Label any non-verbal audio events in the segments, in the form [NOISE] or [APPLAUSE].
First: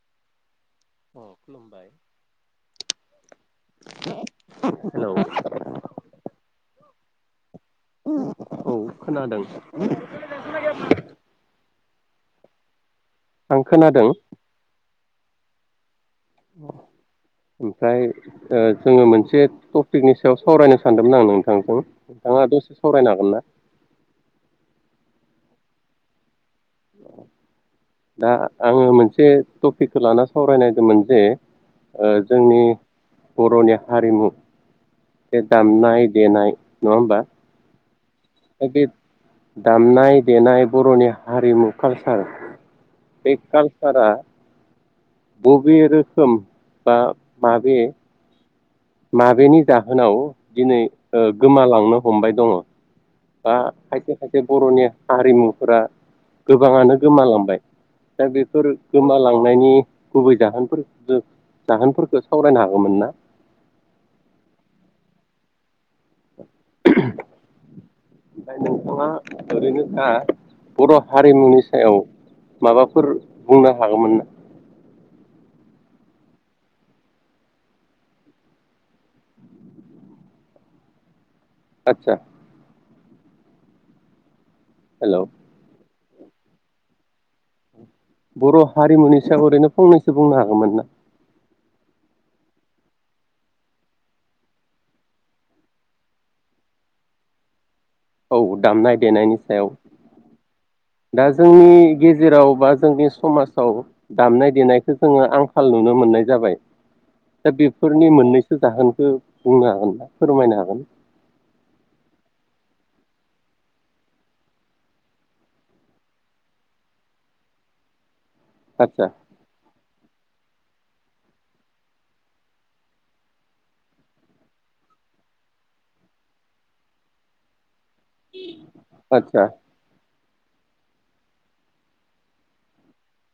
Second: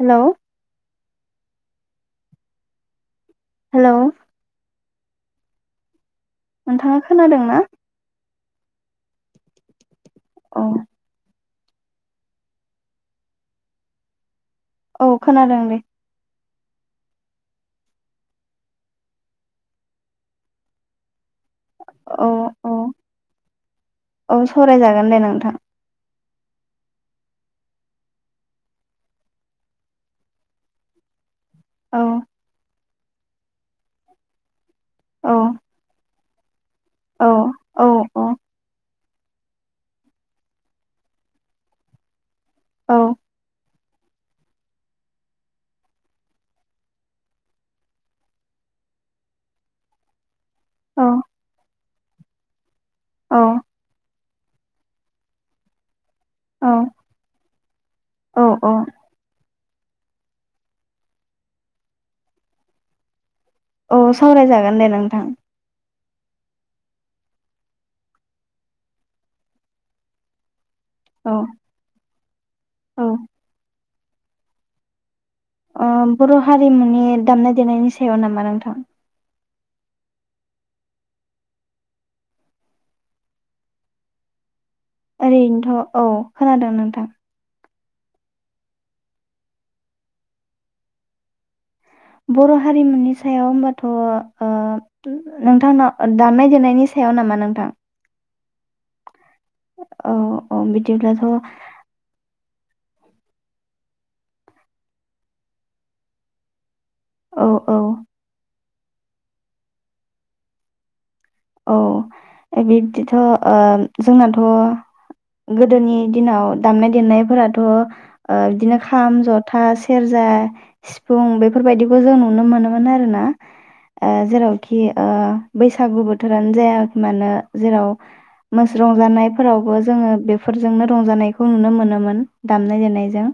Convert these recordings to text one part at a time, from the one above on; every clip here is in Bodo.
हेलौ। अ खुलुमबाय। हेलौ। हेलौ। नोंथाङा खोनादों ना? औ। खोनादों। औ आं खोनादों। औ खोनादों दे। उफ्राय ओ जोङो मोनसे टपिकनि सायाव सावरायनो सानदोंमोन आं नों थांजों औ नोंथाङा औ दसे सावरायनो हागोनना? औ सावरायजागोन दे नोंथां दा आङो मोनसे टपिकखो लाना सावरायनायदोंमोन जे औ ओ जोंनि बर'नि हारिमु। औ बे दामनाय देनाय नङा होमबा औ औ औ दा बे दामनाय देनाय बर'नि हारिमु कालसार औ बे काल सारा बबे रोखोम बा माबे माबेनि जाहोनाव दिनै औ ओ गोमालांनो हमबाय दङ औ आ [UNINTELLIGIBLE] खायसे बर'नि हारिमुफोरा औ गोबाङानो गोमालांबाय दा बेफोर औ गोमालांनायनि गुबै जाहोनफोर सो जाहोनफोरखो सावरायनो हागोमोन ना? औ सावरायजागोन दे नोंथां ओमफ्राय नोंथाङा ओरैनोखा बर' औ हारिमुनि सायाव औ माबाफोर बुंना हागोमोनना? ओ बर' हारिमुनि दामनाय देनायनि सायाव नामा नोंथां? आतसा हेल' ओरैथ' औ खोनादों नोंथां बर' हारिमुनि सायाव ओरैनो फंनैसो बुंनो हागोमोन ना? बर' हारिमुनि सायाव ओमबाथ' ओ नोंथां दामनाय देनायनि सायाव नामा नोंथां? औ दामनाय देनायनि सायाव औ औ बिदिब्लाथ' दा जोंनि गेजेराव बा। जोंनि समाजाव दामनाय देनायखौ जोङो आंखाल नुनो मोननाय जाबाय औ दा औ बेफोरनि मोननै सो जाहोनखौ बुंनो हागोन ना फोरमायनो हागोन। औ बिबदिथ' जोंनाथ' गोदोनि दिनाव दामनाय देनायफोराथ' बिदिनो आदसा खाम जथा। सेरजा सिफुं बेफोरबायदिखौ जों नुनो मोनोमोन आरोना जेरावखि बैसागुबो बोथोरानो जा मानो जेराव मोस्रां आदसा जानायफोरावबो जोङो बे फोरजोंनो रंजानायखौ नुनो मोनोमोन दामनाय देनायजों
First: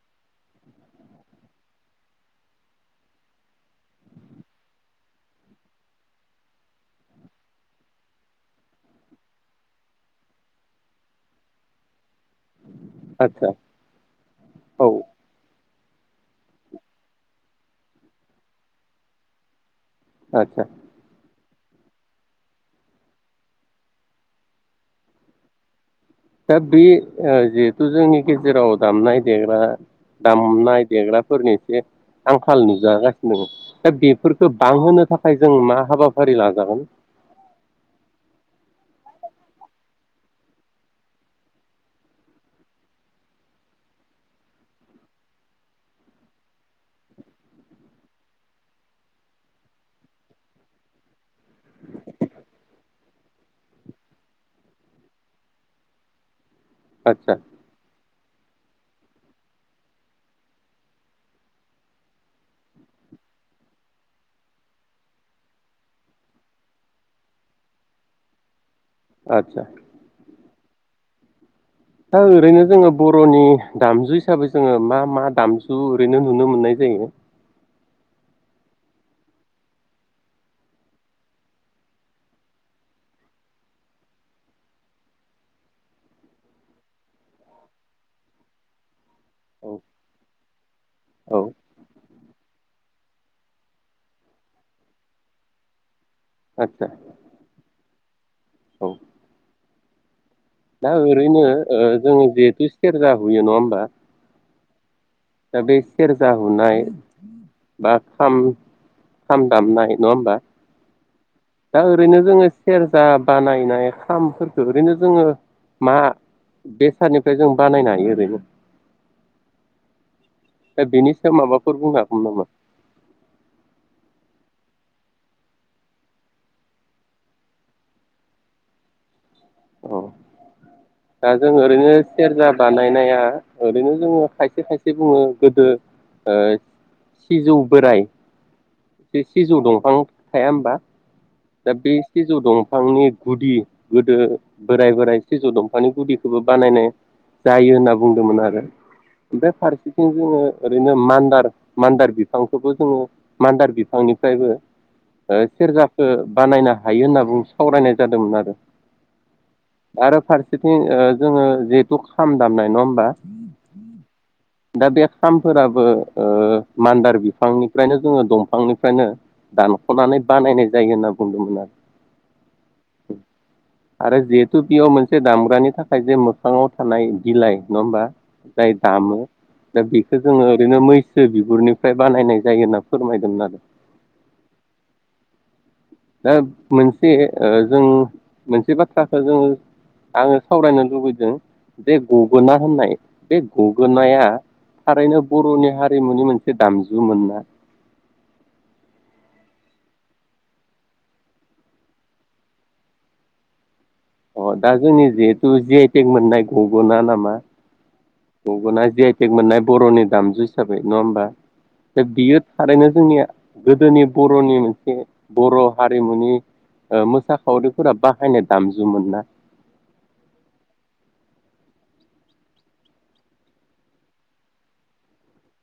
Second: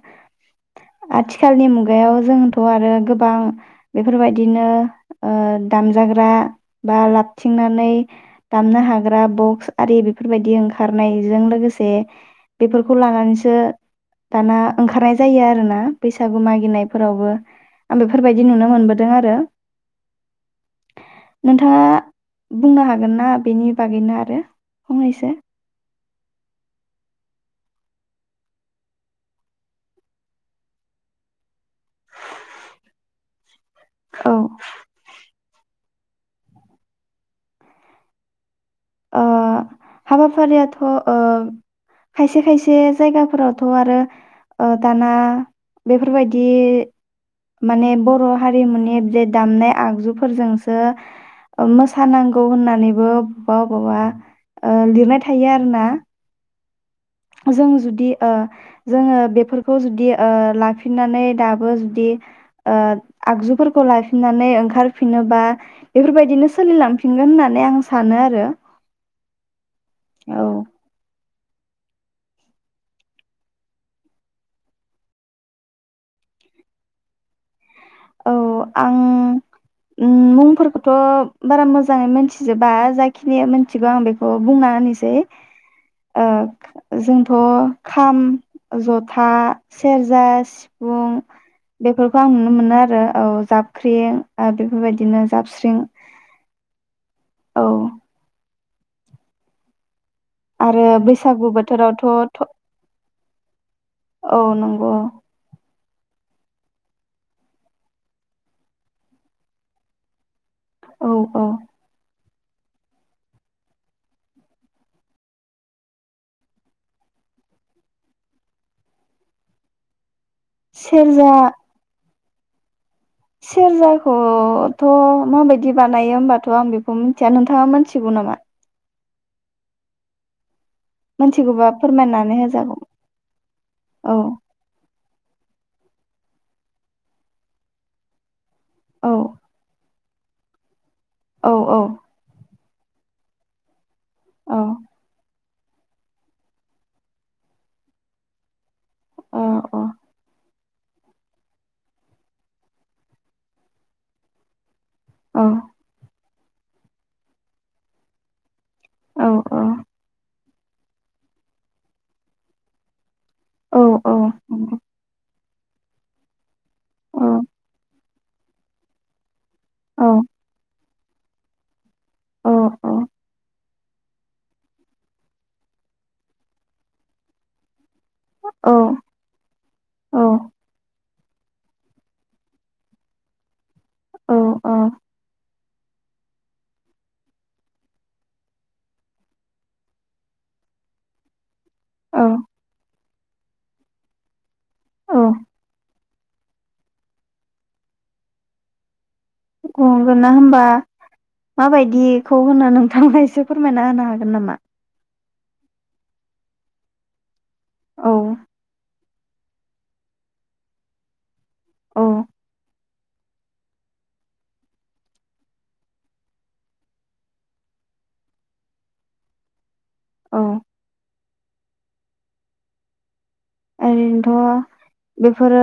आथिालनि मुगायाव जोंथ' आरो गोबां बेफोरबायदिनो दामजाग्रा बावाथ नानै दामनो हाग्रा बक्स आरि बेफोरबायदि ओंखारनायजों लोगोसे बेफोरखौ आदसा लानानैसो दाना औ ओंखारनाय जायो आरोना बैसागु मागिनायफोरावबो आं बेफोरबायदि नुनो मोनबोदों आरो। आथसा। नोंथाङा। बुंनो हागोन ना बेनि बागैनो आरो फंनैसो। दा बे जिहेथु जोंनि गेजेराव दामनाय देग्राफोरनि आंखाल नुजागासिनो दङ। दा औ बेफोरखौ बांहोनो थाखाय। जों मा हाबाफारि लाजागोन हाबाफारियाथ' खायसे खायसे जायगाफोरावथ' आरो दाना बेफोरबायदि माने बर' हारिमुनि बे दामनाय आगजुफोरजोंसो मोसानांगौ होननानैबो। अबावबा अबावबा लिरनाय थायो आरो ना। आदसा जों जुदि ओ जोङो बेफोरखौ जुदि ओ लाफिननानै दाबो जुदि ओ आगजुफोरखौ लाफिननानै ओंखारफिनोबा बेफोरबायदिनो सोलिलांफिनगोन होननानै आं सानो। आतसा। दा ओरैनो जोङो बर'नि दामजु हिसाबै जोङो मा मा दामजु ओरैनो नुनो मोननाय जायो। औ आं मुंफोरखौथ' बारा मोजाङै मोनथिजोबा जाखिनि मिथिगौ आं बेखौ बुंना होनोसै जोंथ' खाम जथा औ सेरजा सिफुं औ बेफोरखौ आं नुनो मोनो आरो। औ जाबख्रिं बेफोरबायदिनो जाबस्रिं आतसा। औ। आरो दा ओरैनो बैसागु बोथोरावथ' जों थ' जिहेथु सेरजा। होयो नङा होमबा। औ नंगौ। दा बे सेरजा हुनाय बा खाम दामनाय नङा होमबा। औ औ दा ओरैनो जोङो सेरजा बानायनाय खामफोरखौ ओरैनो जोङो मा बेसादनिफ्राय जों बानायनो हायो ओरैनो दा बेनि सेरजा सायाव माबाफोर बुंङो [UNINTELLIGIBLE] सेरजाखौथ' माबायदि बानायो होमबाथ' आं बेखौ मिथिया नोंथाङा मिथिगौ नामा औ। दा जों मोनथिगौबा ओरैनो फोरमायनानै सेरजा होजागौ बानायनाया ओरैनो औ जोङो खायसे खायसे बुङो गोदो ओय सिजौ बोराय औ सि-सिजौ दंफां थाया होमबा। औ दा औ बे सिजौ दं फांनि गुदि गोदो औ बोराइ बोराय सिजौ दंफानि गुदिखौबो बानायनाय जायो होनना बुंदोंमोन आरो। औ ओमफाय फारसेथिं जोङो ओरैनो मान्दार बिफांखौबो जोङो मान्दार बिफांनिफ्रायबो ओ औ सेरजा बानायनो हायो होनना बुं सावरायनाय जादोंमोन आरो। औ दा आरो‌ फारसे थिं जोङो जिहेथु खाम दामनाय नङा होमबा। औ दाबे खाम फोराबो ओ मान्दार औ बिफांनिफ्रायनो जोङो दंफांनिफ्रायनो औ दानख'नानै बानायनाय जायो होनना बुंदोंमोन आरो। औ औ आरो जिहेतु बेयाव मोनसे दामग्रानि थाखाय जे मोखाङाव थानाय बिलाइ नङा होमबा। औ जाय दामो दा बेखौ जोङो औ ओरैनो मै सो बिगुरनिफ्राय बानायनाय जायो होनना फोरमायदोंमोन आरो। औ औ। दा मोनसे जों मोनसे बाथ्राखौ जोङो आङो सावरायनो लुबैदों। बे औ गगोना होननाय बे गगोनाया थारैनो औ बर'नि हारि हारिमुनि मोनसे दामजु मोन ना? गगोना होबा माबायदिखौ होनना नोंथांमोना एसे फोरमायना होनां अ दा जोंनि जे थु जि आइ टेक मोननाय गग'ना नामा। औ गगोना जि आइ थेग मोननाय बर'नि दामजु हिसाबै नङा होमबा। औ बे बियो थारैनो जोंनि गोदोनि बर'नि मोनसे बर' हारिमुनि मोसाखावरिफोरा बाहायनाय दामजुमोन ना औ ओरैनोथ' बेफोरो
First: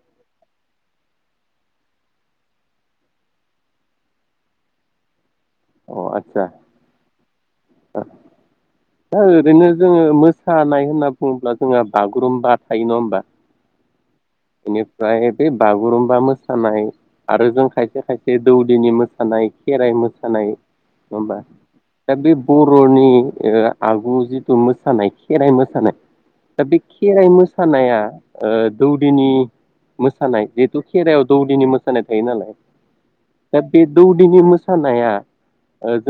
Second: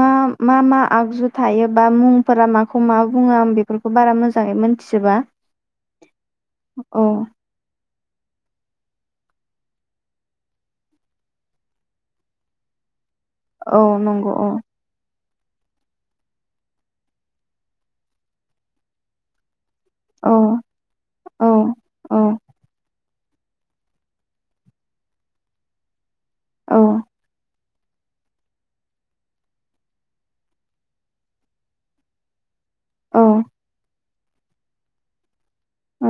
मा मा मा आगजु थायोबा मुंफोरा माखौ मा बुङो आं बेफोरखौ बारा मोजाङै मोनथिजोबा अ आटसा औ दा ओरैनो जोङो मोसानाय होनना बुङोब्ला जोंहा बागुरुम्बा थायो ना होनोमबा औ नंगौ औ बिनिफ्राय बे बागुरुम्बा मोसानाय आरो जों खायसे खायसे दौदिनि मोसानाय खेराइ औ मोसानाय नङा होबा औ दा औ बे बर'नि ओ आगु जिथु मोसानाय खेराइ मोसानाय दा औ बे खेराय मोसानाय सानाया दौ दिनि मोसानाय जिहेथु खेरायाव दौदिनि मोसानाय थायो नालाय औ दा बे दौदिनि मोसानाया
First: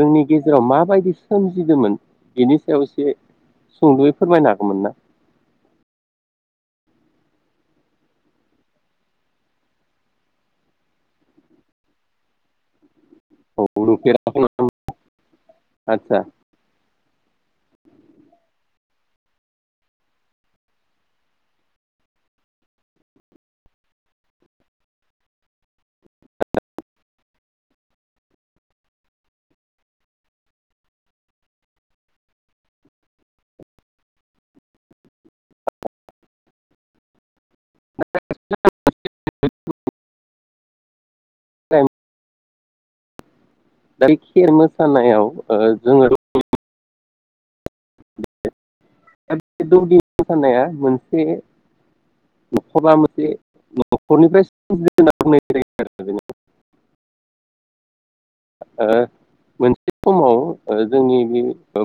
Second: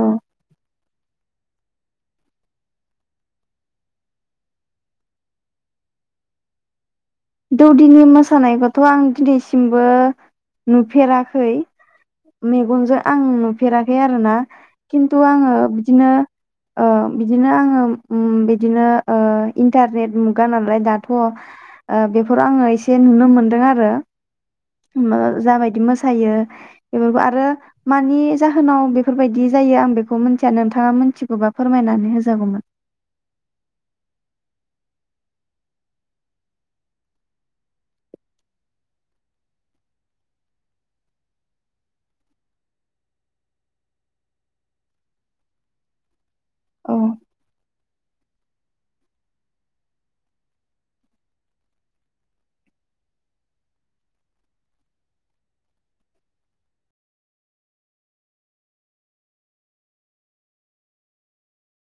औ गेजेराव माबायदि सोमजिदोंमोन बिनि सायाव एसे सुंद'यै फोरमायनो हागौमोन ना दौदिनि मोसानायखौथ' आं दिनैसिमबो नुफेराखै मेगन जो आं नुफेराखै आरोना खिन्थु आङो बिदिनो आदसा ओ बिदिनो आङो बिदिनो ओ इन्टारनेट मुगा नालाय दाथ' बेफोराव आङो एसे नुनो मोनदों आरो ओ जाबायदि मोसायो बेफोरखौ आरो मानि जाहोनाव बेफोरबायदि जायो आं बेखौ मिथिया नोंथाङा मिथिगौबा फोरमायनानै होजागौमोन [UNINTELLIGIBLE] [UNINTELLIGIBLE] खेर मोसानायाव ओ जोङो [UNINTELLIGIBLE] उम [UNINTELLIGIBLE] दौदिनि मोसानाया मोनसे नखरबा मोनसे न'खरनिफ्राय [UNINTELLIGIBLE] ओ मोनसे समाव जोंनि बे